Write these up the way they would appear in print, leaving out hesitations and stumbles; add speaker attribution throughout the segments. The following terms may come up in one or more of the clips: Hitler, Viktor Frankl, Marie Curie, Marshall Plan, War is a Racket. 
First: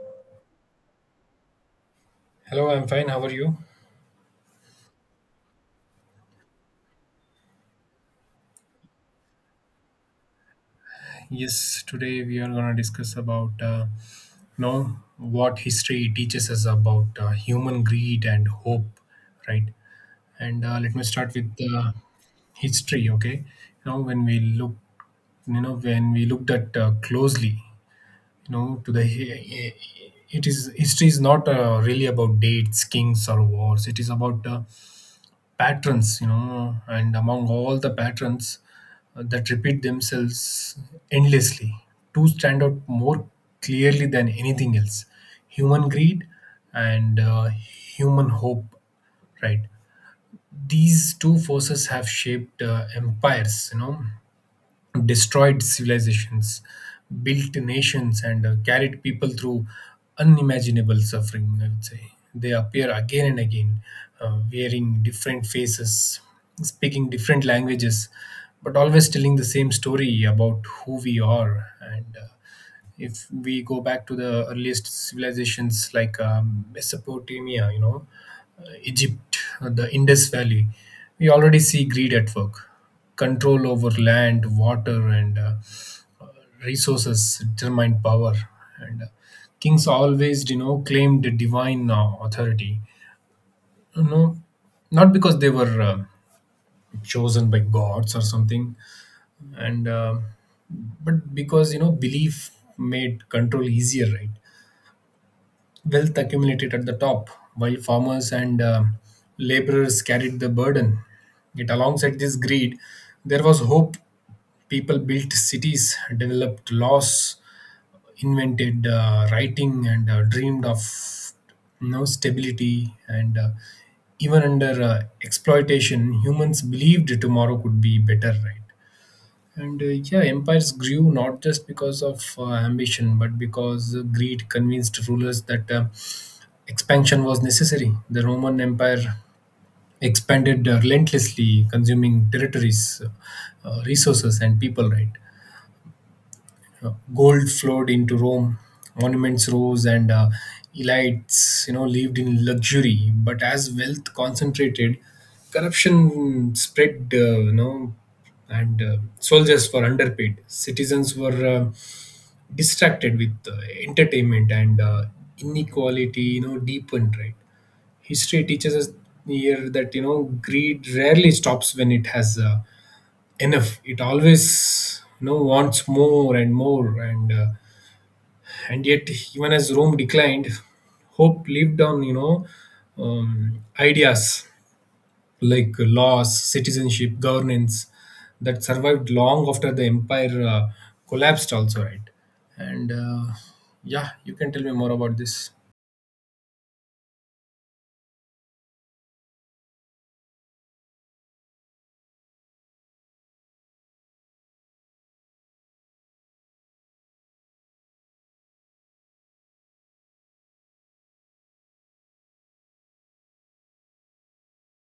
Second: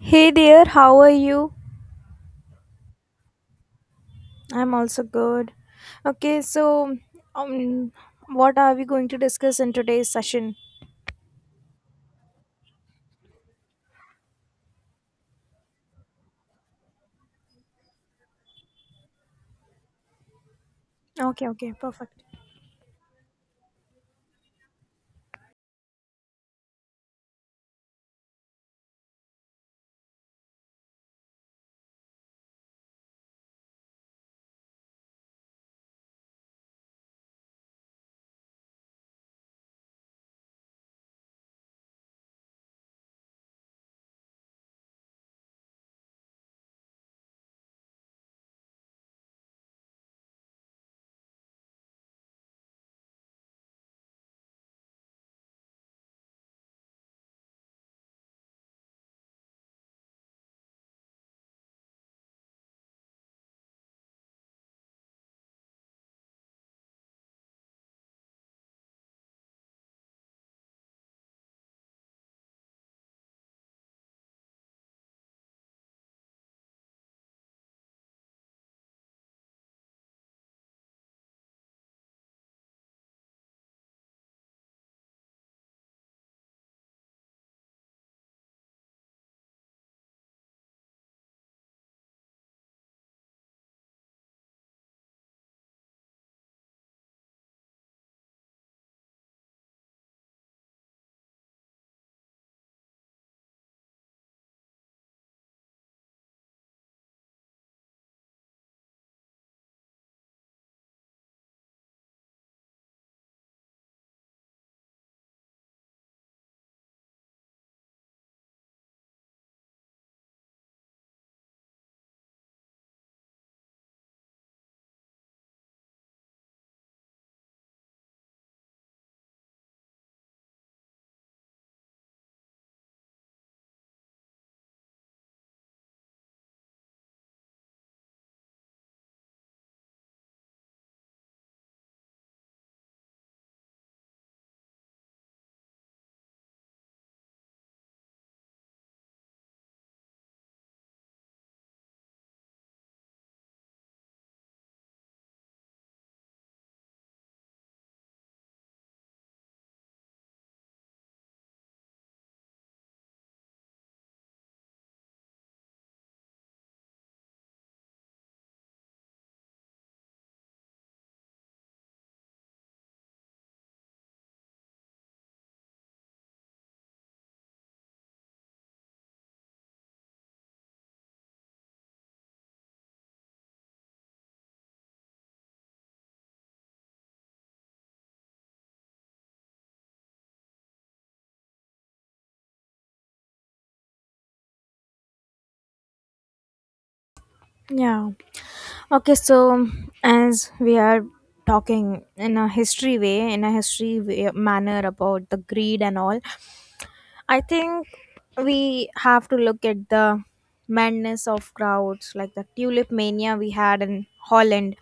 Speaker 1: Hey there, how are you?
Speaker 2: Hello, I'm fine. How are you?
Speaker 1: I'm also good. Okay, so um, what are we going to discuss in today's session?
Speaker 2: Yes, today we are going to discuss about what history teaches us about human greed and hope, right? And let me start
Speaker 1: Okay,
Speaker 2: with
Speaker 1: okay,
Speaker 2: uh,
Speaker 1: perfect.
Speaker 2: history. Okay, when we look, when we looked at closely, to the eh, it is history is not really about dates, kings, or wars. It is about patterns, and among all the patterns that repeat themselves endlessly, two stand out more clearly than anything else: human greed and human hope, right? These two forces have shaped empires, destroyed civilizations, built nations, and carried people through unimaginable suffering. I would say they appear again and again, wearing different faces, speaking different languages, but always telling the same story about who we are and. If we go back to the earliest civilizations like Mesopotamia, you know, Egypt, the Indus Valley, we already see greed at work. Control over land, water, and uh, resources determined power. And kings always, you know, claimed divine authority. You know, not because they were chosen by gods or something, and but because you know belief made control easier, right? Wealth accumulated at the top, while farmers and laborers carried the burden. Yet, alongside this greed, there was hope. People built cities, developed laws, invented writing, and dreamed of, you know, stability. And even under exploitation, humans believed tomorrow could be better, right? And yeah, empires grew not just because of ambition, but because greed convinced rulers that expansion was necessary. The Roman Empire expanded relentlessly, consuming territories, resources, and people. Right. Gold flowed into Rome, monuments rose, and elites, you know, lived in luxury. But as wealth concentrated, corruption spread. And soldiers were underpaid. Citizens were distracted with entertainment, and inequality, you know, deepened, right? History teaches us here that you know greed rarely stops when it has enough. It always you know wants more and more, and yet, even as Rome declined, hope lived on, you know. Ideas like laws, citizenship, governance, that survived long after the empire collapsed also, right? and yeah, you can tell me more about this.
Speaker 1: Yeah. Okay, so as we are talking in a history way, manner about the greed and all, I think we have to look at the madness of crowds, like the tulip mania we had in Holland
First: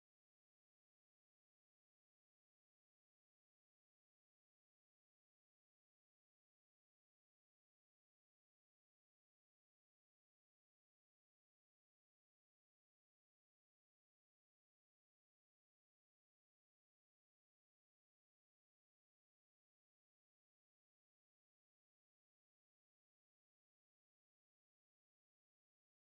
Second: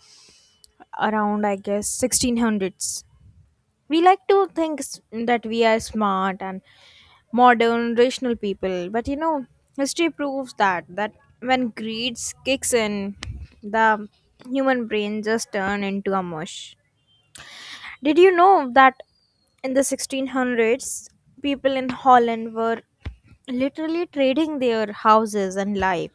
Speaker 1: around, I guess, 1600s. We like to that we are smart and modern rational people, but you know, history proves that when greed kicks in, the human brain just turn into a mush. Did you know that in the 1600s, people in Holland were literally trading their houses and life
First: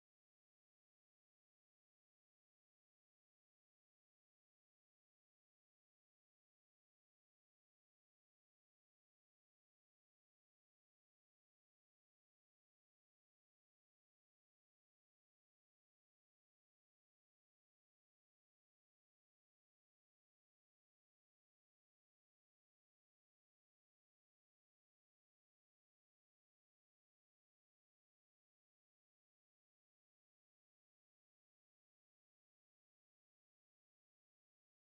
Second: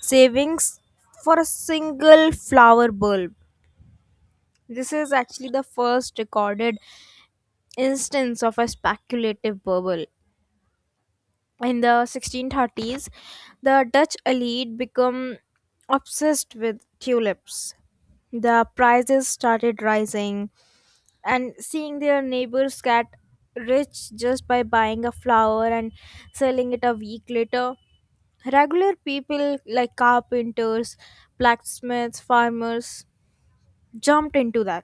Speaker 1: savings for a single flower bulb? This is actually the first recorded instance of a speculative bubble. In the 1630s, the Dutch elite become obsessed with tulips. The prices started rising, and seeing their neighbors get rich just by buying a flower and selling it a week later, regular people like carpenters, blacksmiths, farmers jumped into that.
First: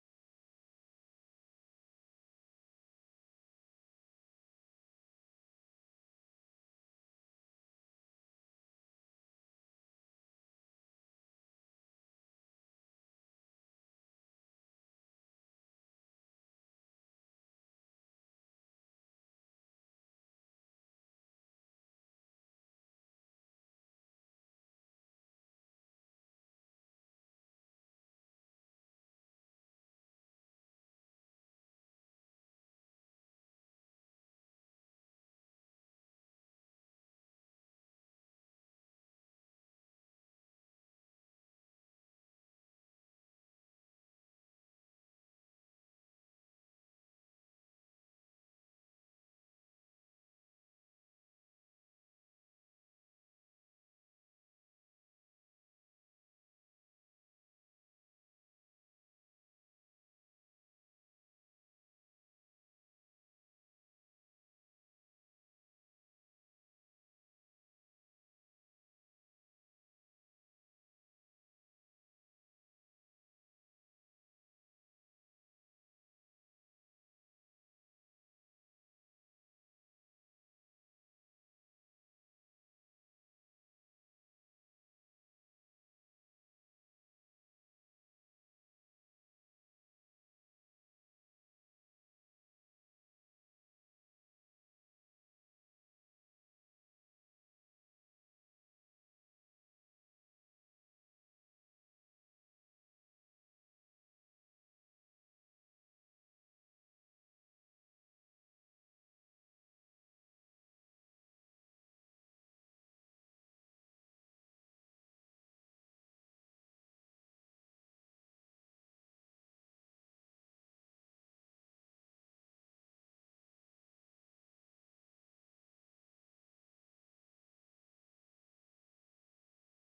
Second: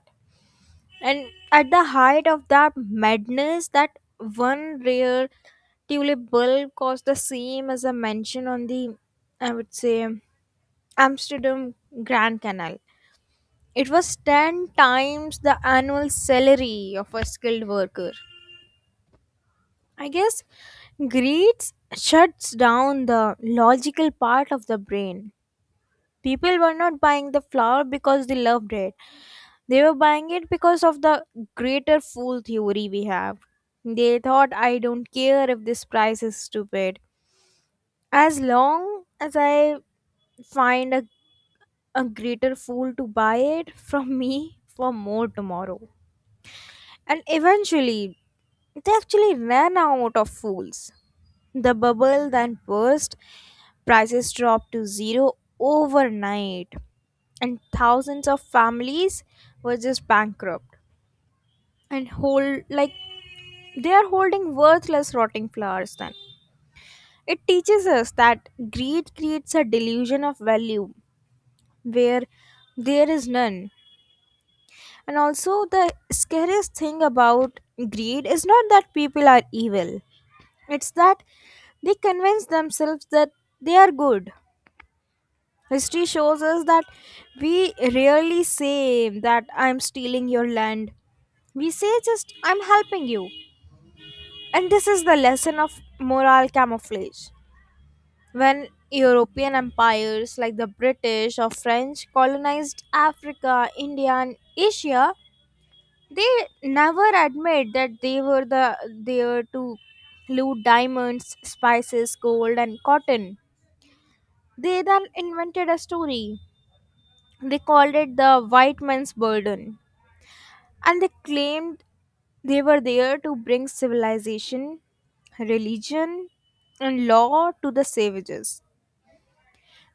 Speaker 1: And at the height of that madness, that one rare tulip bulb cost the same as a mansion on the, I would say, Amsterdam Grand Canal. It was 10 times the annual salary of a skilled worker. I guess greed shuts down the logical part of the brain. People were not buying the flower because they loved it. They were buying it because of the greater fool theory we have. They thought, I don't care if this price is stupid. As long as I find a, a greater fool to buy it from me for more tomorrow. And eventually, they actually ran out of fools. The bubble then burst, prices dropped to zero overnight, and thousands of families were just bankrupt and hold like they are holding worthless rotting flowers. Then it teaches us that greed creates a delusion of value where there is none. And also, the scariest thing about greed is not that people are evil, it's that they convince themselves that they are good. History shows us that we rarely say that I'm stealing your land. We say just, I'm helping you. And this is the lesson of moral camouflage. When European empires like the British or French colonized Africa, India, and Asia, they never admit that they were there to loot diamonds, spices, gold, and cotton. They then invented a story. They called it the white man's burden, and they claimed they were there to bring civilization, religion, and law to the savages.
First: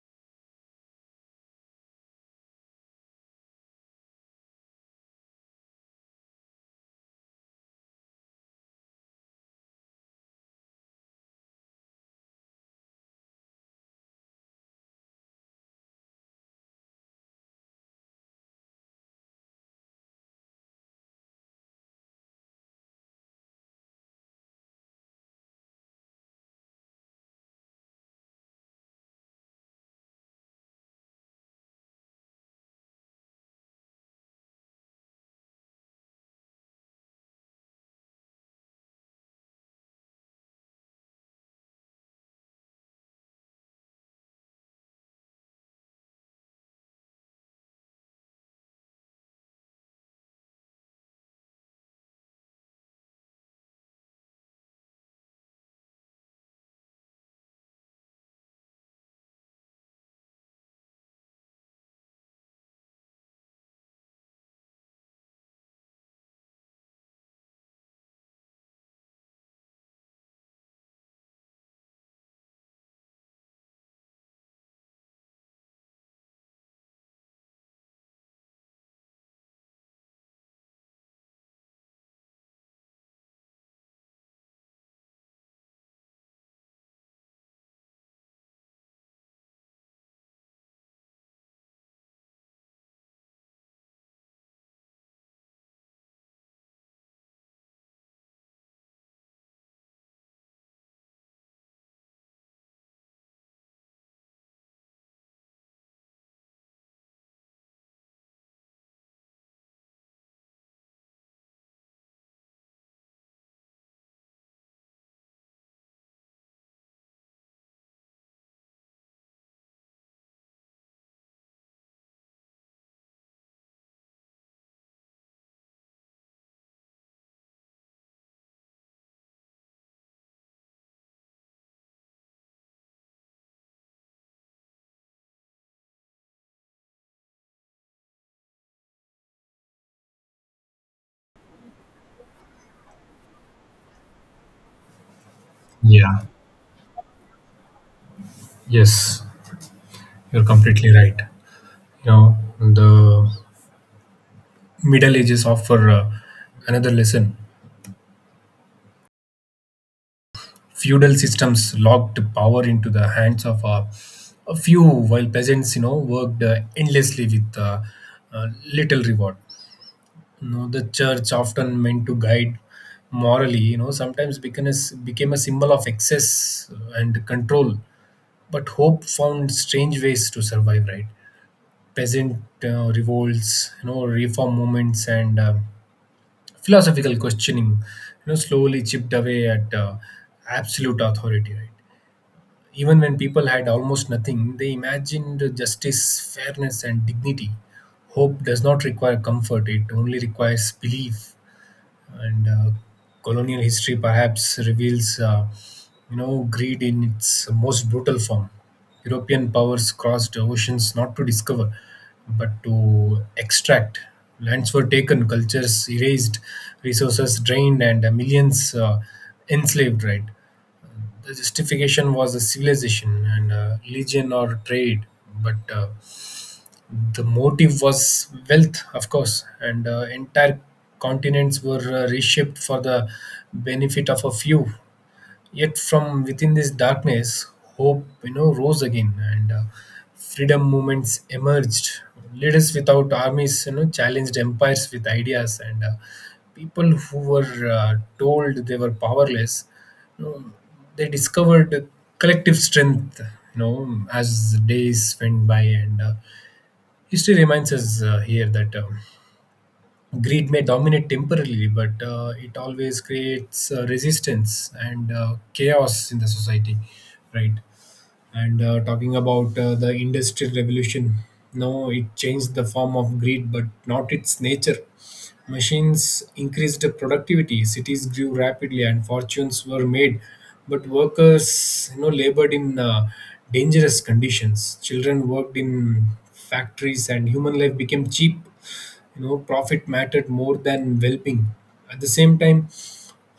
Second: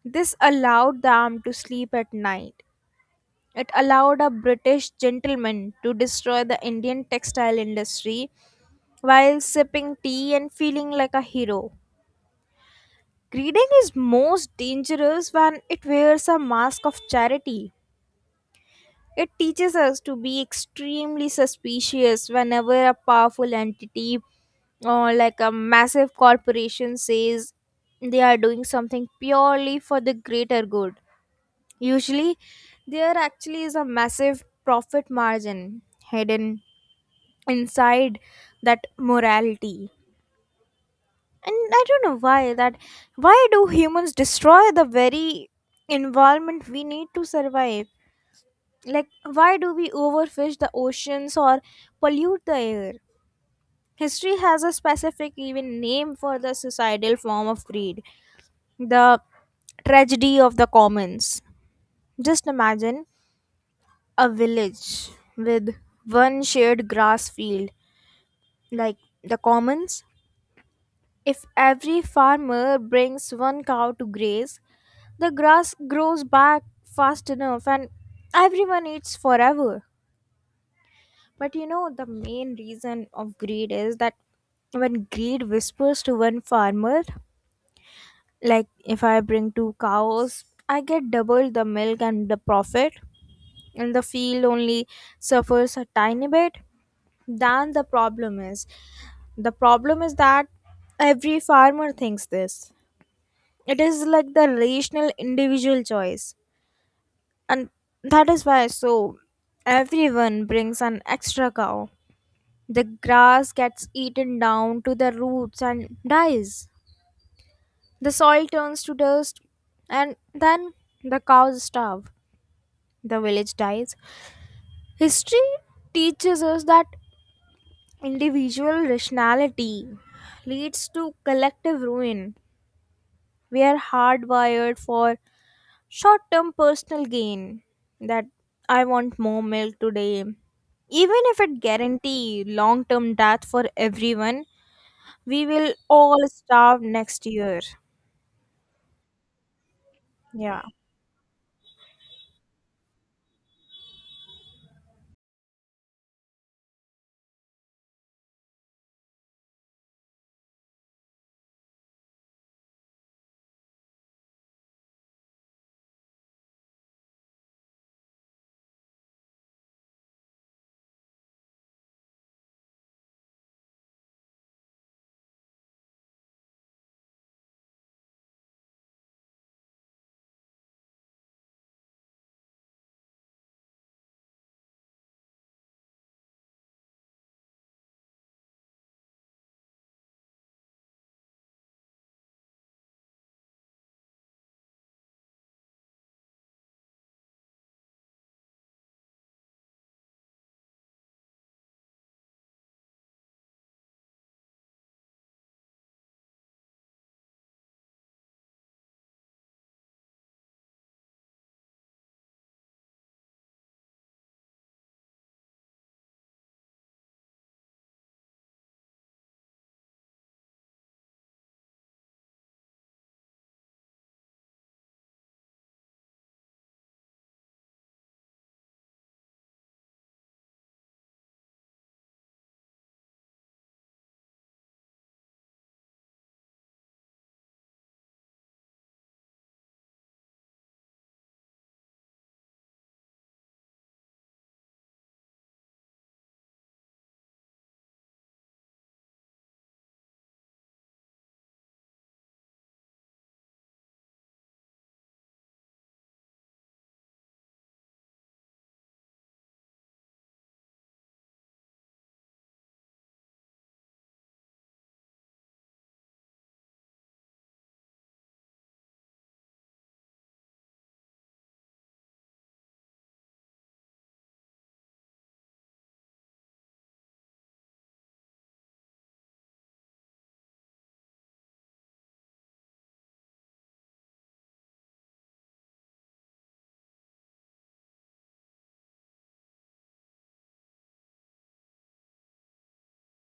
Speaker 1: This allowed them to sleep at night. It allowed a British gentleman to destroy the Indian textile industry while sipping tea and feeling like a hero. Greeding is most dangerous when it wears a mask of charity. It teaches us to be extremely suspicious whenever a powerful entity or like a massive corporation says they are doing something purely for the greater good. Usually, there actually is a massive profit margin hidden inside that morality. And I don't know why do humans destroy the very environment we need to survive? Like, why do we overfish the oceans or pollute the air? History has a specific, even name for the societal form of greed, the tragedy of the commons. Just imagine a village with one shared grass field, like the commons. If every farmer brings one cow to graze, the grass grows back fast enough and everyone eats forever. But you know, the main reason of greed is that when greed whispers to one farmer, like, if I bring two cows, I get double the milk and the profit, and the field only suffers a tiny bit. Then the problem is the problem is that every farmer thinks this. It is like the rational individual choice, and that is why, so everyone brings an extra cow. The grass gets eaten down to the roots and dies. The soil turns to dust, and then the cows starve. The village dies. History teaches us that individual rationality leads to collective ruin. We are hardwired for short term personal gain. That I want more milk today. Even if it guarantees long term death for everyone, we will
Speaker 2: Yeah.
Speaker 1: all starve next year.
Speaker 2: Yes, you're
Speaker 1: Yeah.
Speaker 2: completely right. You know, the Middle Ages offer another lesson. Feudal systems locked power into the hands of a few, while peasants, you know, worked endlessly with uh, little reward. You know, the church, often meant to guide morally, you know, sometimes became became a symbol of excess and control. But hope found strange ways to survive, right? Peasant revolts, you know, reform movements, and philosophical questioning, you know, slowly chipped away at absolute authority, right? Even when people had almost nothing, they imagined justice, fairness, and dignity. Hope does not require comfort, it only requires belief. And colonial history perhaps reveals you know greed in its most brutal form. European powers crossed oceans not to discover but to extract. Lands were taken, cultures erased, resources drained, and millions enslaved, right? The justification was a civilization and religion or trade, but the motive was wealth, of course, and entire continents were reshaped for the benefit of a few. Yet, from within this darkness, hope, you know, rose again, and freedom movements emerged. Leaders without armies, you know, challenged empires with ideas, and people who were told they were powerless, you know, they discovered collective strength, you know, as days went by. And History reminds us here that greed may dominate temporarily, but it always creates resistance and chaos in the society, right? and talking about the Industrial Revolution, no, it changed the form of greed but not its nature. Machines increased the productivity, cities grew rapidly, and fortunes were made. But workers, you know, labored in dangerous conditions, children worked in factories, and human life became cheap. You know, profit mattered more than well-being. At the same time,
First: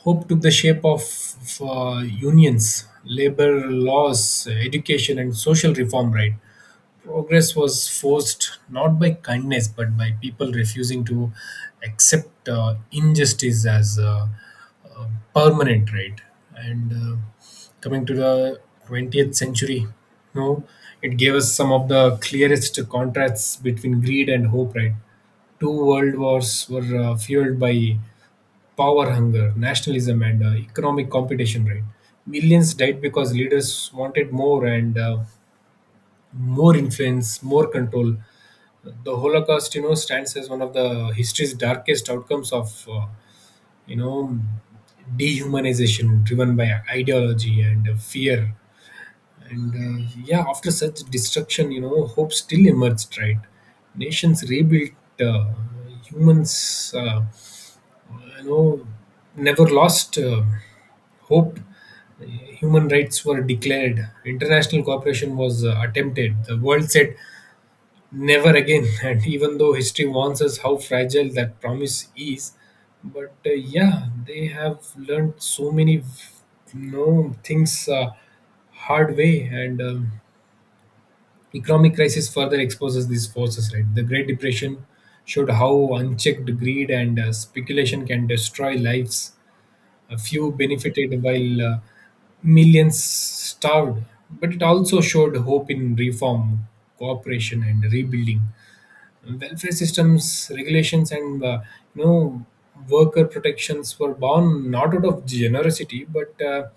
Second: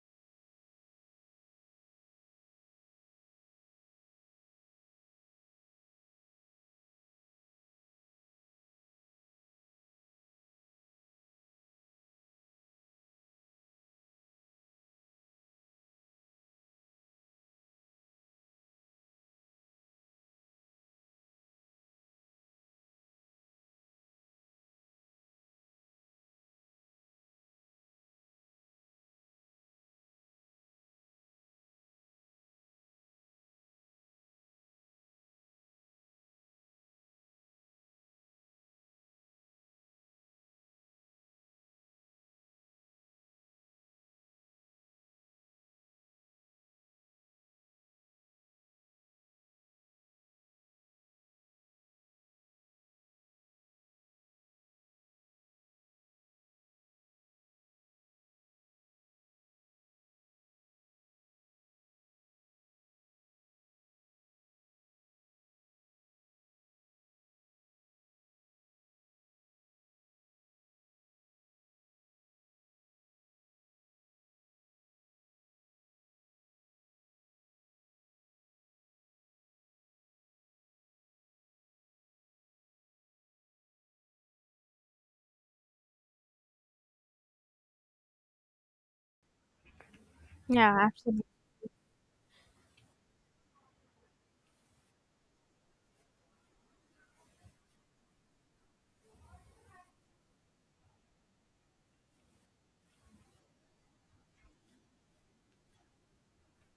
Speaker 2: hope took the shape of uh, unions, labor laws, education, and social reform, right? Progress was forced not by kindness but by people refusing to accept injustice as uh, permanent, right? And coming to the 20th century, you know, it gave us some of the clearest contrasts between greed and hope, right? Two world wars were fueled by power hunger, nationalism, and economic competition. Right, millions died because leaders wanted more, and more influence, more control. The Holocaust, you know, stands as one of the history's darkest outcomes of, you know, dehumanization driven by ideology and fear. And yeah, after such destruction, you know, hope still emerged, right? Nations rebuilt, uh, humans, you know, never lost hope. Human rights were declared, international cooperation was attempted. The world said, Never again. And even though history warns us how fragile that promise is, but yeah, they have learned so many no things hard way. And economic crisis further exposes these forces. Right, the Great Depression showed how unchecked greed and speculation can destroy lives. A few
Speaker 1: Yeah,
Speaker 2: benefited
Speaker 1: absolutely.
Speaker 2: while millions starved. But it also showed hope in reform, cooperation, and rebuilding. Welfare systems, regulations, and you know worker protections were born not out of generosity but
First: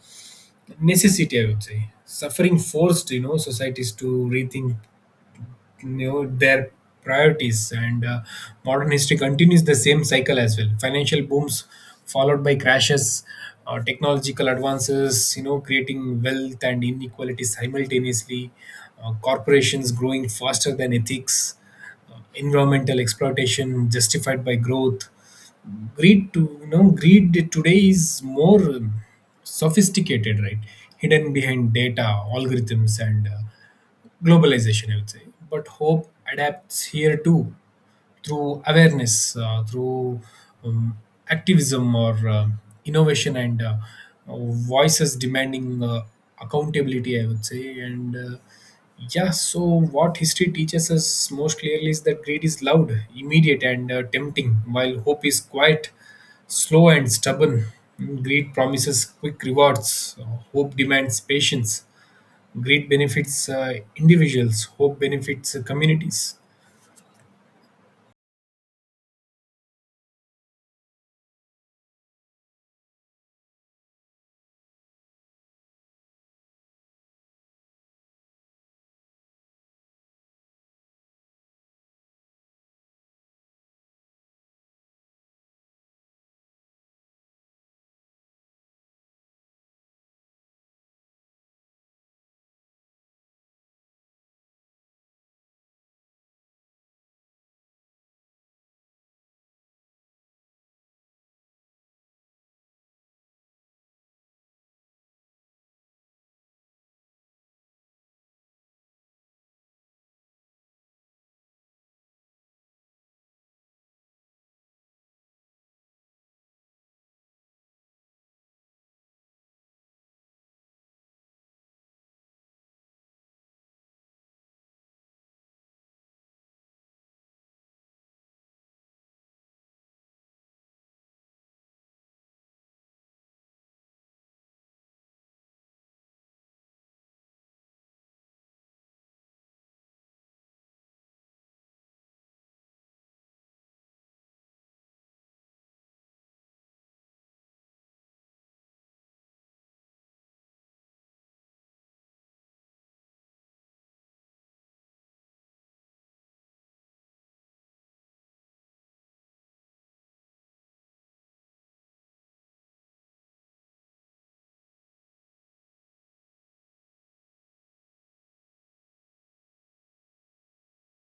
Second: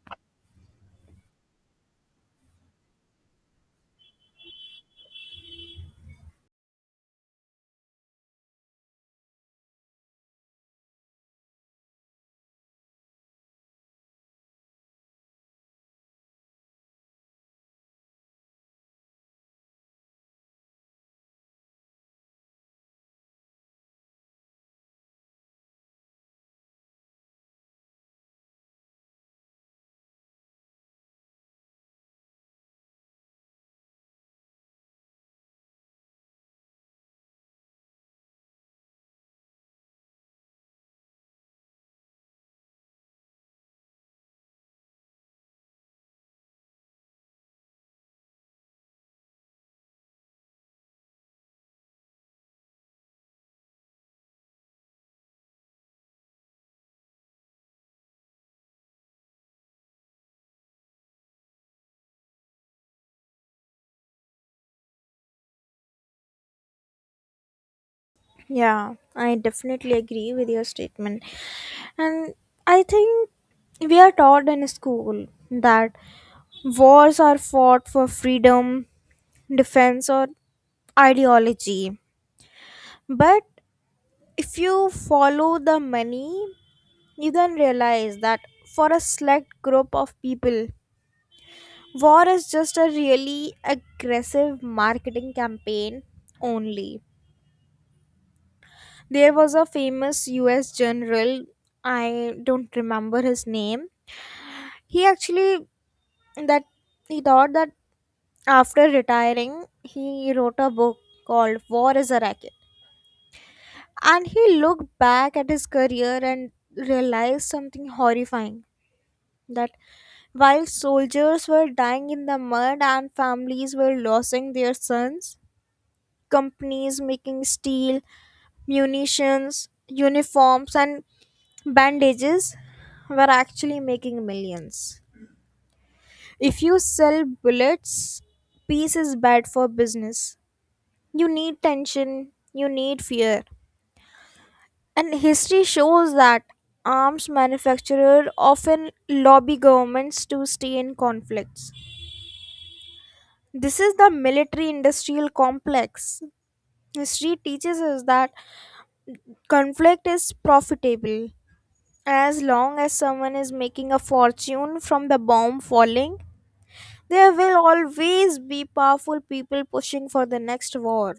Speaker 2: necessity, I would say. Suffering forced you know societies to rethink know their priorities. And modern history continues the same cycle as well. Financial booms followed by crashes, technological advances you know creating wealth and inequality simultaneously, corporations growing faster than ethics, environmental exploitation justified by growth. Greed to You know, greed today is more sophisticated, right? Hidden behind data, algorithms, and globalization, I would say. But hope adapts here too, through awareness, through um, activism or innovation and uh, voices demanding accountability, I would say. And yeah, so what history teaches us most clearly is that greed is loud, immediate, and tempting, while hope is quiet, slow, and stubborn. Greed promises quick rewards, hope demands patience. Greed benefits individuals, hope benefits communities.
Speaker 1: Yeah, I definitely agree with your statement. And I think we are taught in school that wars are fought for freedom, defense, or ideology. But if you follow the money, you then realize that for a select group of people, war is just a really aggressive marketing campaign only. There was a famous US general, I don't remember his name. He actually that he thought that after retiring, he wrote a book called War is a Racket. And he looked back at his career and realized something horrifying, that while soldiers were dying in the mud and families were losing their sons, companies making steel, munitions, uniforms, and bandages were actually making millions. If you sell bullets, peace is bad for business. You need tension, you need fear. And history shows that arms manufacturers often lobby governments to stay in conflicts. This is the military industrial complex. History teaches us that conflict is profitable. As long as someone is making a fortune from the bomb falling, there will always be powerful people pushing for the next war.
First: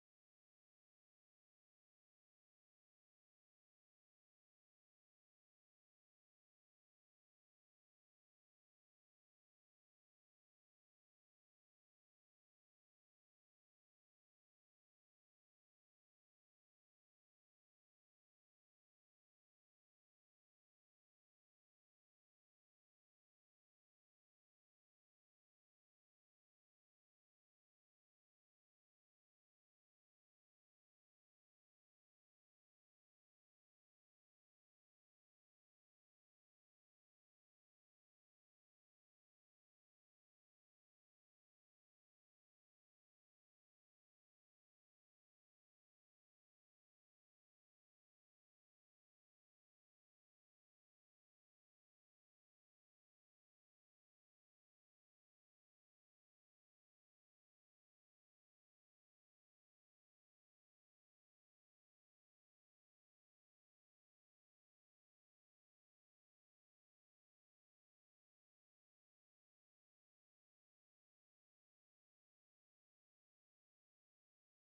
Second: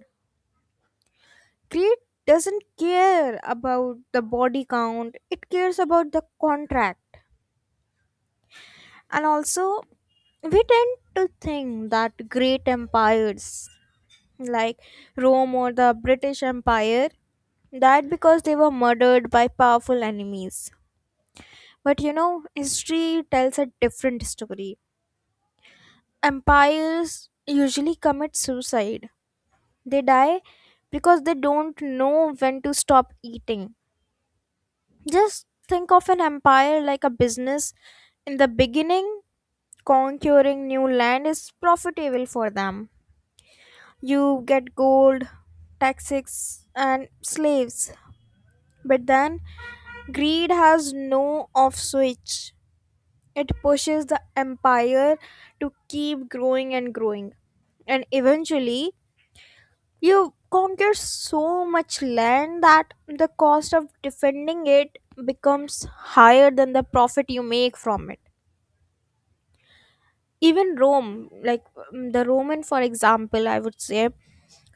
Speaker 1: Greed doesn't care about the body count, it cares about the contract. And also, we tend to think that great empires like Rome or the British Empire died because they were murdered by powerful enemies. But you know, history tells a different story. Empires usually commit suicide. They die because they don't know when to stop eating. Just think of an empire like a business. In the beginning, conquering new land is profitable for them. You get gold, taxes, and slaves. But then, greed has no off switch. It pushes the empire to keep growing and growing. And eventually, you conquer so much land that the cost of defending it becomes higher than the profit you make from it. Even Rome, like the Roman, for example, I would say,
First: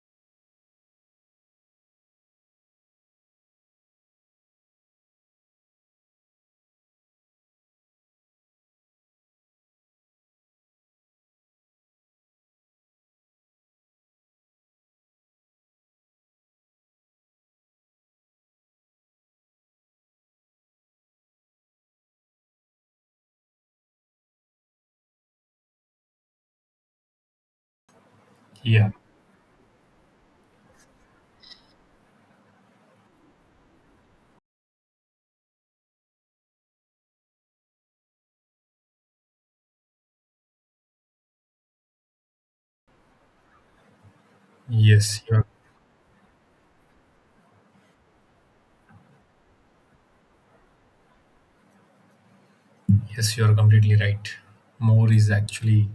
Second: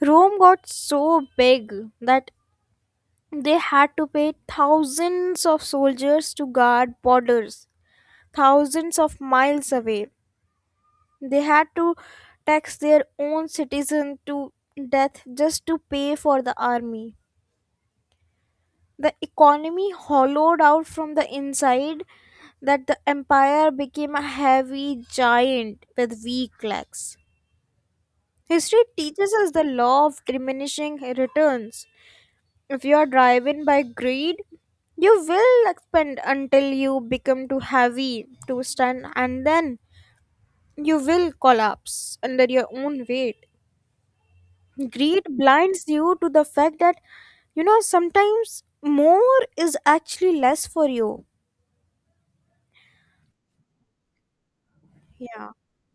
Speaker 1: Rome got so big that they had to pay thousands of soldiers to guard borders, thousands of miles away. They had to tax their own citizen to death just to pay for the army. The economy hollowed out from the inside, that the empire became a heavy giant with weak legs. History
Speaker 2: Yeah.
Speaker 1: teaches us the law of diminishing returns. If you are driven by greed, you will expand until you become too heavy to stand, and then you will collapse under your own weight.
Speaker 2: Yes,
Speaker 1: Greed
Speaker 2: you're
Speaker 1: blinds you to the fact that, you know, sometimes more is actually less for you.
Speaker 2: yes, you're completely right. More is
Speaker 1: Yeah.
Speaker 2: actually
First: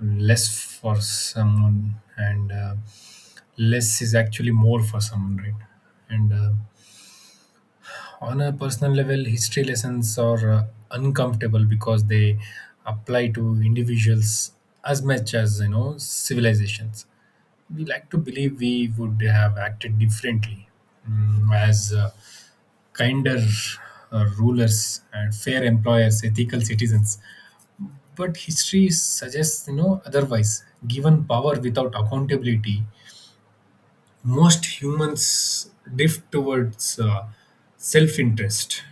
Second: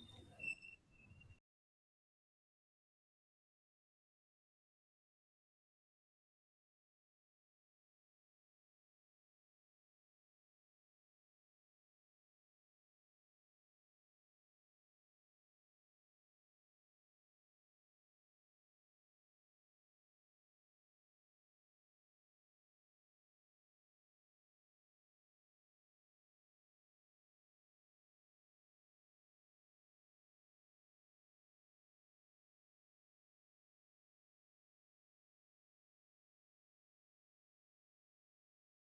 Speaker 2: less for someone, and less is actually more for someone, right? And on a personal level, history lessons are uncomfortable because they apply to individuals as much as you know civilizations. We like to believe we would have acted differently, as kinder rulers and fair employers, ethical citizens. But history suggests, you know, otherwise. Given power without accountability, most humans drift towards self-interest.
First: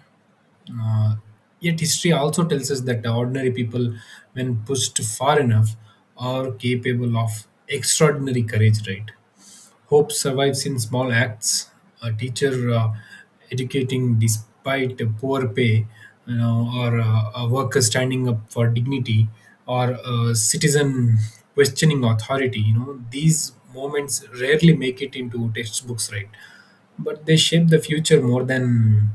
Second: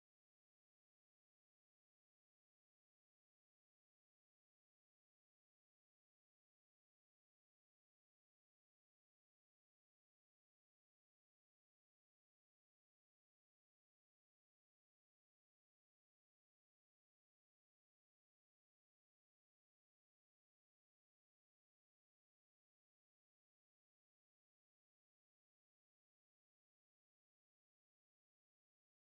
Speaker 2: Uh, yet history also tells us that ordinary people, when pushed far enough, are capable of extraordinary courage. Right? Hope survives in small acts. A teacher educating despite the poor pay, you know, or a worker standing up for dignity, or a citizen questioning authority. You know, these moments rarely make it into textbooks, right? But they shape the future more than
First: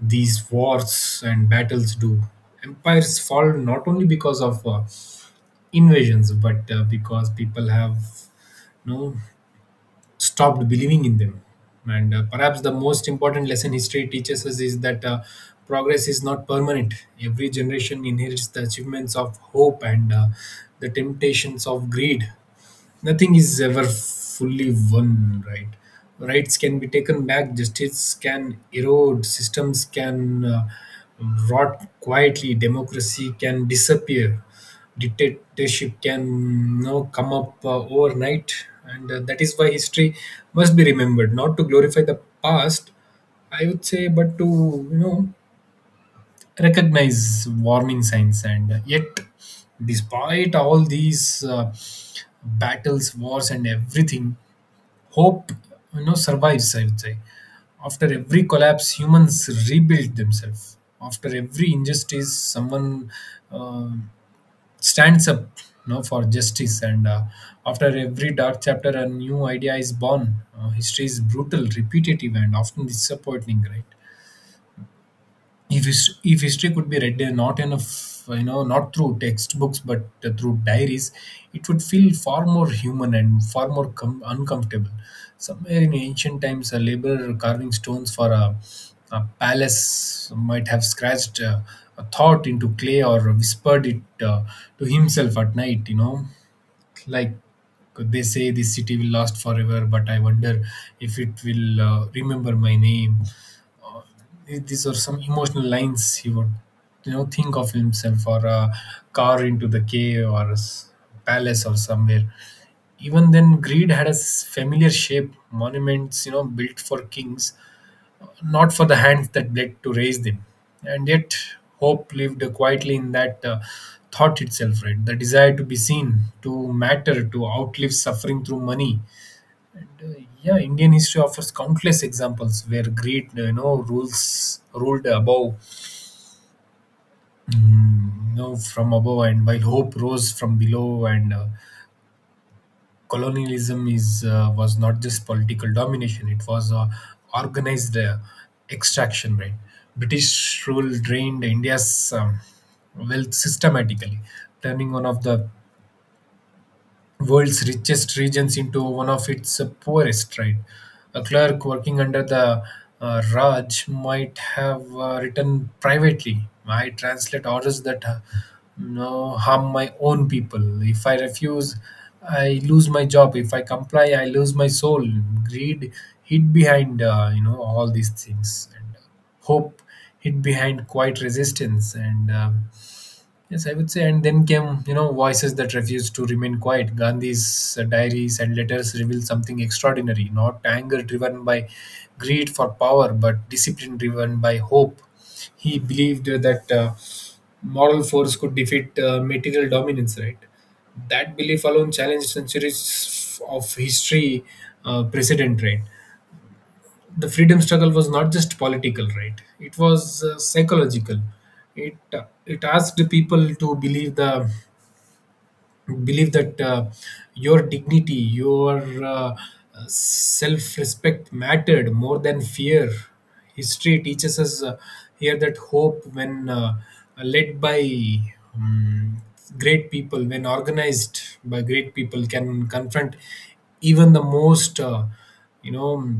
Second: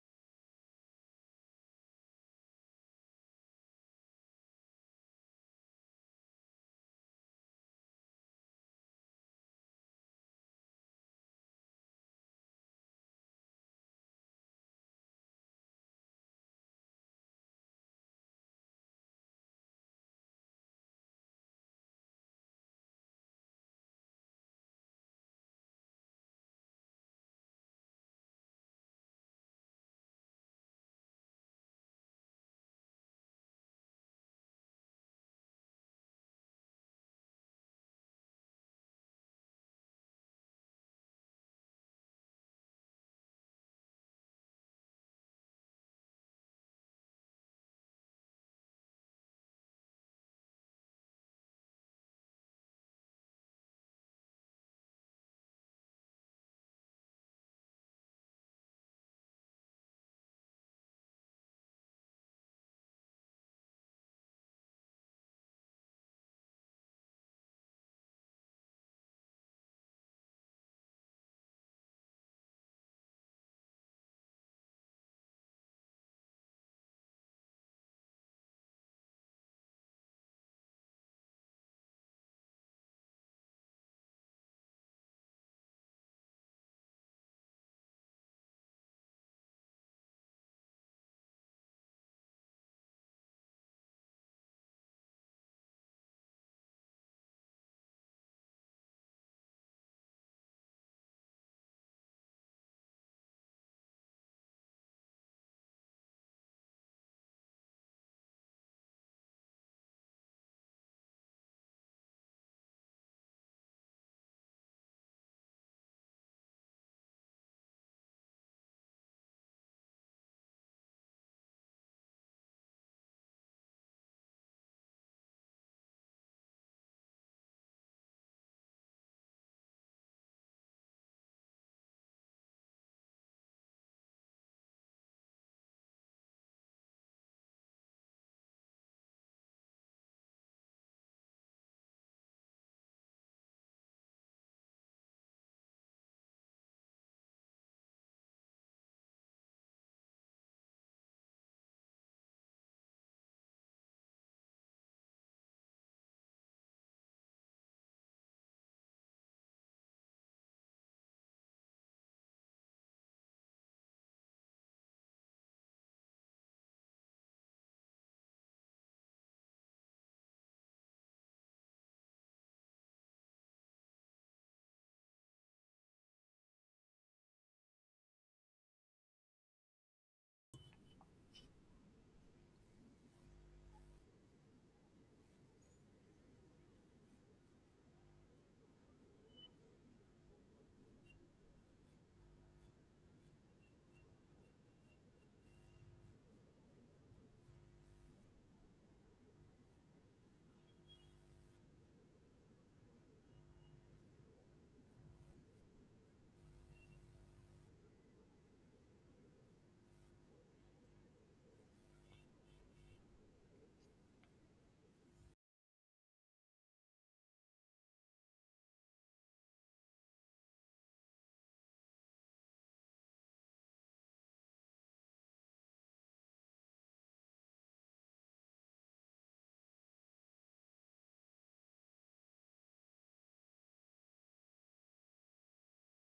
Speaker 2: these wars and battles do. Empires fall not only because of invasions, but because people have no stopped believing in them. And perhaps the most important lesson history teaches us is that progress is not permanent. Every generation inherits the achievements of hope and the temptations of greed. Nothing is ever fully won, right? Rights can be taken back, justice can erode, systems can rot quietly, democracy can disappear, dictatorship can now come up overnight. And that is why history must be remembered, not to glorify the past, I would say, but to, you know, recognize warning signs. And yet, despite all these battles, wars, and everything, hope, you know, survives, I would say. After every collapse humans rebuild themselves, after every injustice someone uh, stands up, you know, for justice, and after every dark chapter a new idea is born. History is brutal, repetitive, and often disappointing, right? If history could be read, not in a you know not through textbooks but through diaries, it would feel far more human and far more uncomfortable. Somewhere in ancient times, a laborer carving stones for a palace might have scratched a thought into clay or whispered it to himself at night, you know, like they say this city will last forever, but I wonder if it will remember my name. These are some emotional lines he would, you know, think of himself, or a car into the cave or a palace or somewhere. Even then, greed had a familiar shape, monuments, you know, built for kings, not for the hands that bled to raise them. And yet, hope lived quietly in that thought itself, right? The desire to be seen, to matter, to outlive suffering through money. Yeah, Indian history offers countless examples where greed, you know, rules ruled above. Mm, no, from above, and while hope rose from below. And colonialism is was not just political domination, it was organized extraction, right? British rule drained india's wealth systematically, turning one of the world's richest regions into one of its poorest, right? A clerk working under the Raj might have written privately. I translate orders that no harm my own people. If I refuse, I lose my job. If I comply, I lose my soul. Greed hid behind all these things, and hope hid behind quiet resistance, and Yes, I would say, and then came, you know, voices that refused to remain quiet. Gandhi's diaries and letters reveal something extraordinary, not anger driven by greed for power, but discipline driven by hope. He believed that moral force could defeat material dominance, right? That belief alone challenged centuries of history precedent, right? The freedom struggle was not just political, right? It was psychological. It asked people to believe the to believe that your dignity, your self respect mattered more than fear. History teaches us here that hope, when led by um, great people, when organized by great people, can confront even the most, you know,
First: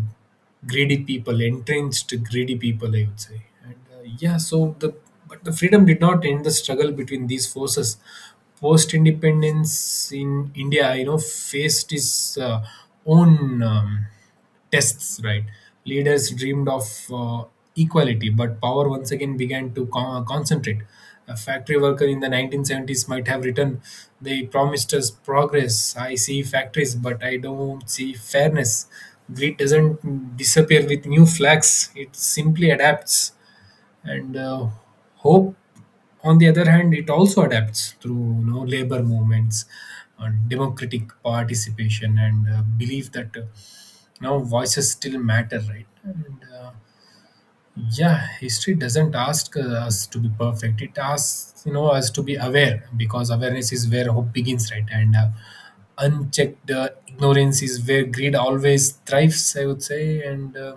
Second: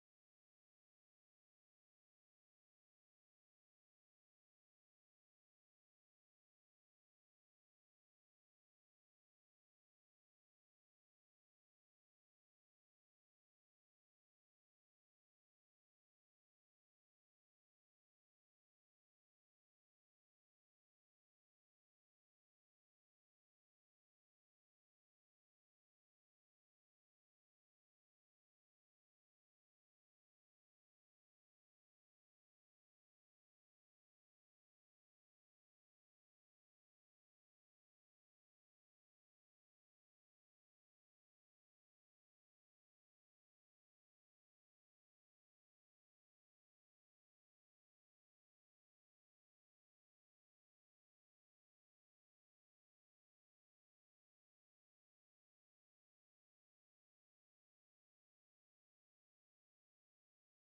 Speaker 2: greedy people, entrenched greedy people, I would say. Yeah, so the But the freedom did not end the struggle between these forces. Post independence in India, you know, faced its own tests. Right, leaders dreamed of uh, equality, but power once again began to concentrate. A factory worker in the 1970s might have written, "They promised us progress. I see factories, but I don't see fairness." Greed doesn't disappear with new flags; it simply adapts. And hope, on the other hand, it also adapts through, you know, labor movements, democratic participation, and belief that now voices still matter, right? And yeah, history doesn't ask us to be perfect, it asks, you know, us to be aware, because awareness is where hope begins, right? And unchecked ignorance is where greed always thrives, I would say. And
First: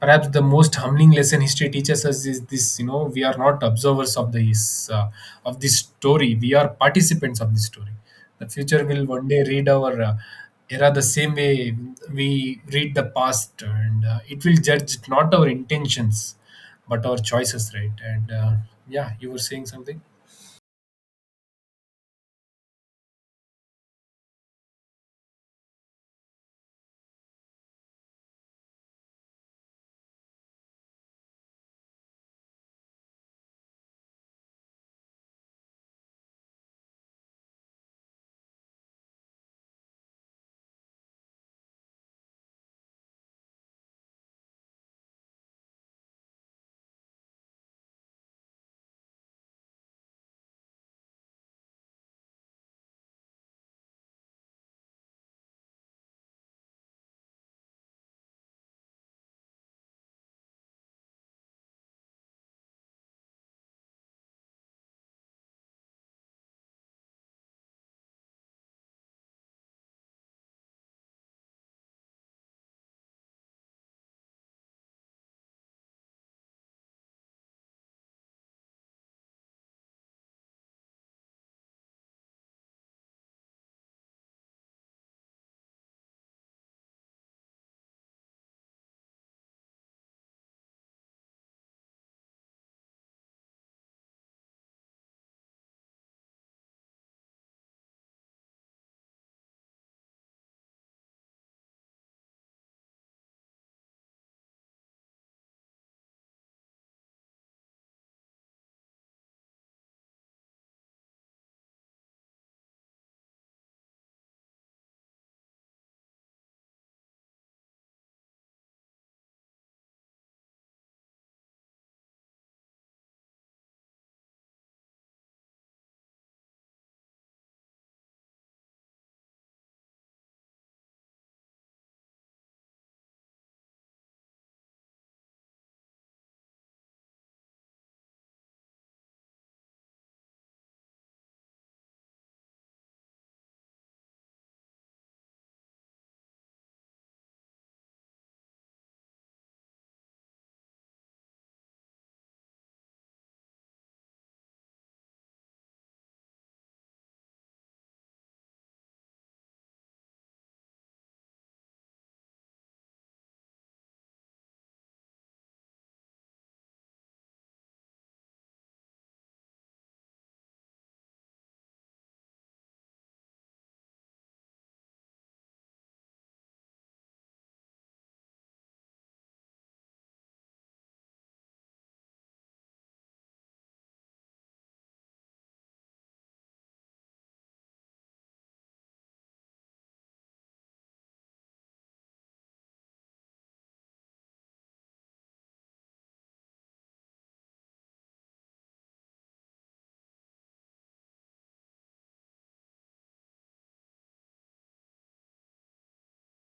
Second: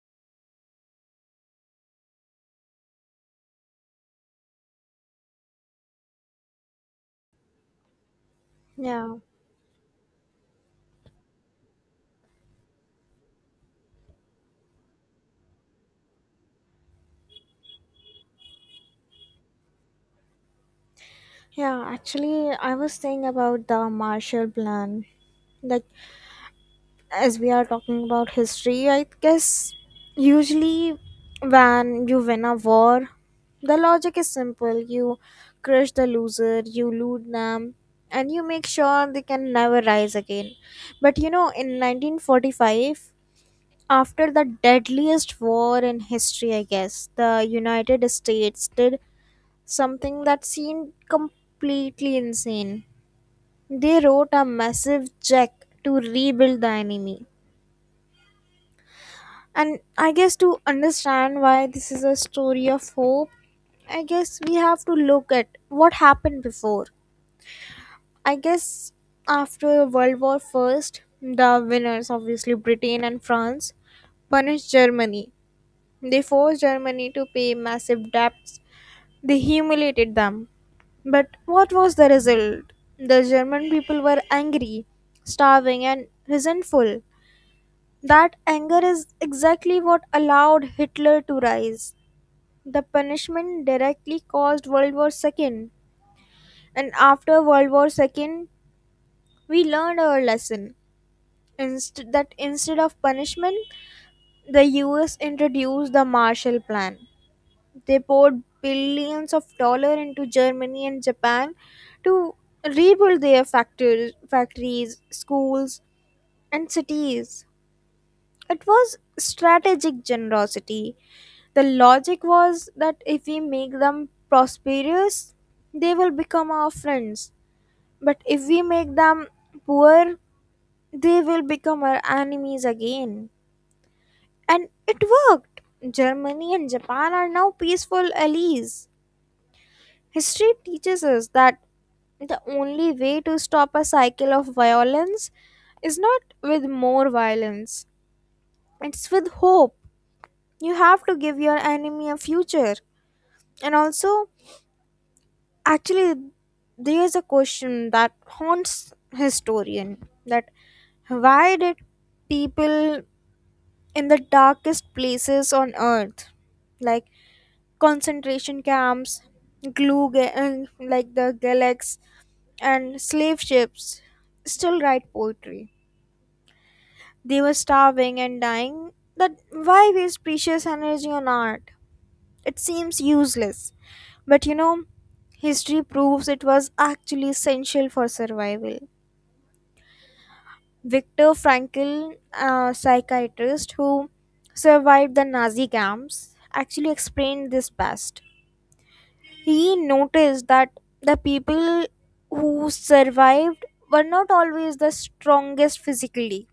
Speaker 2: perhaps the most humbling lesson history teaches us is this, you know, we are not observers uh, of this story, we are participants of this story. The future will
Speaker 1: Yeah,
Speaker 2: one day read our era the same way we read the past. And it will judge not our intentions but our choices, right? And yeah, you were saying something.
Speaker 1: yeah. Actually, I was saying about the Marshall Plan. Like, as we are talking about history, I guess usually when you win a war, the logic is simple. You crush the loser, you loot them, and you make sure they can never rise again. But you know, in 1945, after the deadliest war in history, I guess, the United States did something that seemed completely insane. They wrote a massive check to rebuild the enemy. And I guess to understand why this is a story of hope, I guess we have to look at what happened before. I guess after World War First, the winners, obviously Britain and France, punished Germany. They forced Germany to pay massive debts. They humiliated them. But what was the result? The German people were angry, starving, and resentful. That anger is exactly what allowed Hitler to rise. The punishment directly caused World War II. And after World War II, we learned our lesson. That instead of punishment, the US introduced the Marshall Plan. They poured billions of dollars into Germany and Japan to rebuild their factories, schools, and cities. It was strategic generosity. The logic was that if we make them prosperous, they will become our friends. But if we make them poor, they will become our enemies again. And it worked. Germany and Japan are now peaceful allies. History teaches us that the only way to stop a cycle of violence is not with more violence, it's with hope. You have to give your enemy a future. And also, actually, there's a question that haunts historian, that why did people in the darkest places on earth, like concentration camps, glue ga- uh, like the gulags and slave ships, still write poetry? They were starving and dying. That why waste precious energy on art? It seems useless. But you know, history proves it was actually essential for survival. Viktor Frankl, a psychiatrist who survived the Nazi camps, actually explained this best. He noticed that the people who survived were not always the strongest physically.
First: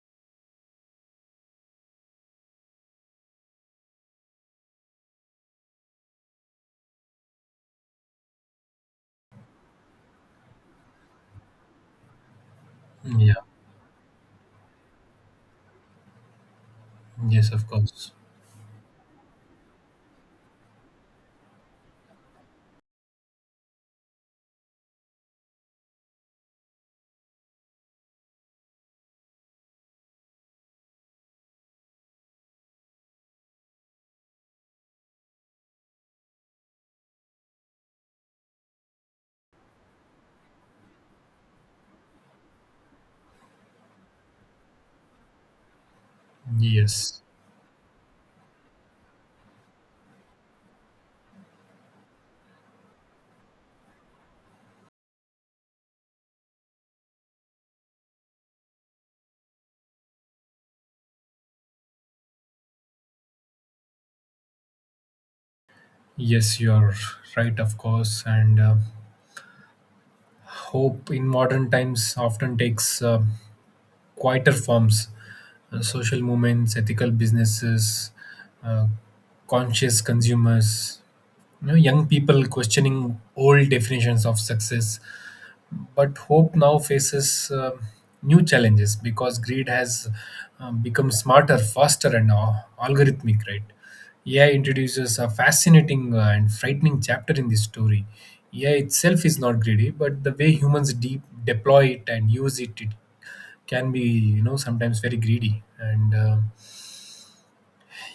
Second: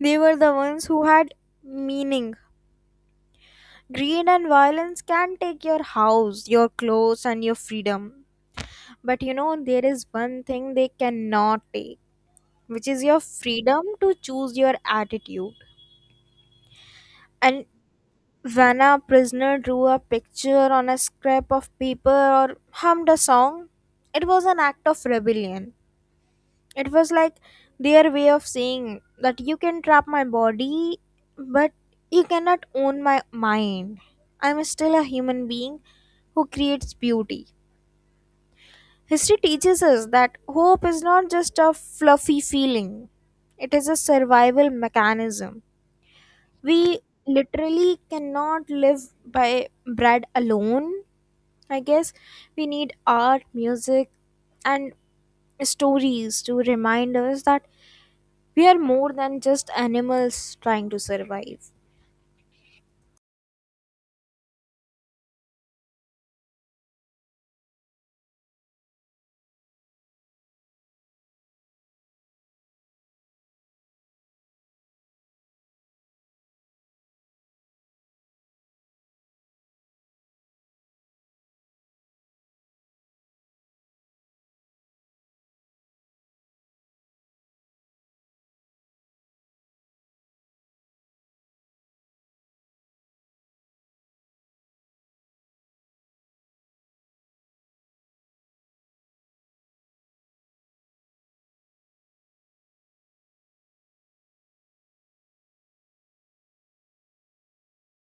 Speaker 1: They were the ones who had meaning. Greed and violence can take your house, your clothes, and your freedom. But you know, there is one thing they cannot take, which is your
Speaker 2: Yeah,
Speaker 1: freedom to choose your attitude.
Speaker 2: yes, of
Speaker 1: And
Speaker 2: course.
Speaker 1: when a prisoner drew a picture on a scrap of paper or hummed a song, it was an act of rebellion. It was like their way of saying that you can trap my body, but you cannot own my mind. I'm still a human being who creates beauty. History teaches us that hope is not just a fluffy feeling, it is a survival mechanism. We
Speaker 2: Yes.
Speaker 1: literally cannot live by bread alone. I guess we need art, music, and stories to remind us that we are more than just animals trying to survive.
Speaker 2: Yes, you are right, of course. And hope in modern times often takes quieter forms, social movements, ethical businesses, uh, conscious consumers, you know, young people questioning old definitions of success. But hope now faces new challenges because greed has become smarter, faster, and algorithmic, right? AI introduces a fascinating and frightening chapter in this story. AI itself is not greedy, but the way humans deploy it and use it, it can be, you know, sometimes very greedy. And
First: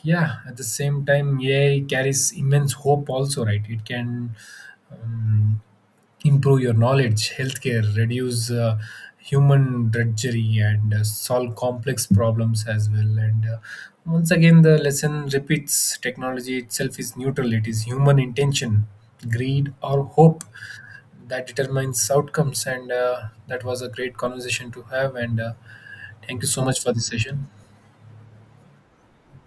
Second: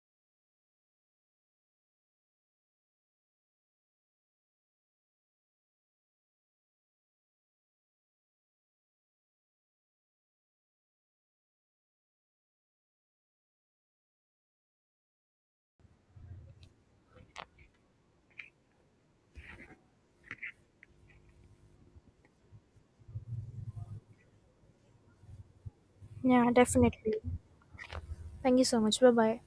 Speaker 2: yeah, at the same time, ai carries immense hope also, right? It can um, improve your knowledge, healthcare, reduce human drudgery, and solve complex problems as well. And once again the lesson repeats, technology itself is neutral, it is human intention, greed or hope, that determines outcomes. And that was a great conversation to have. And thank you
Speaker 1: Yeah,
Speaker 2: so much for this
Speaker 1: definitely.
Speaker 2: session.
Speaker 1: Thank you so much. Bye bye.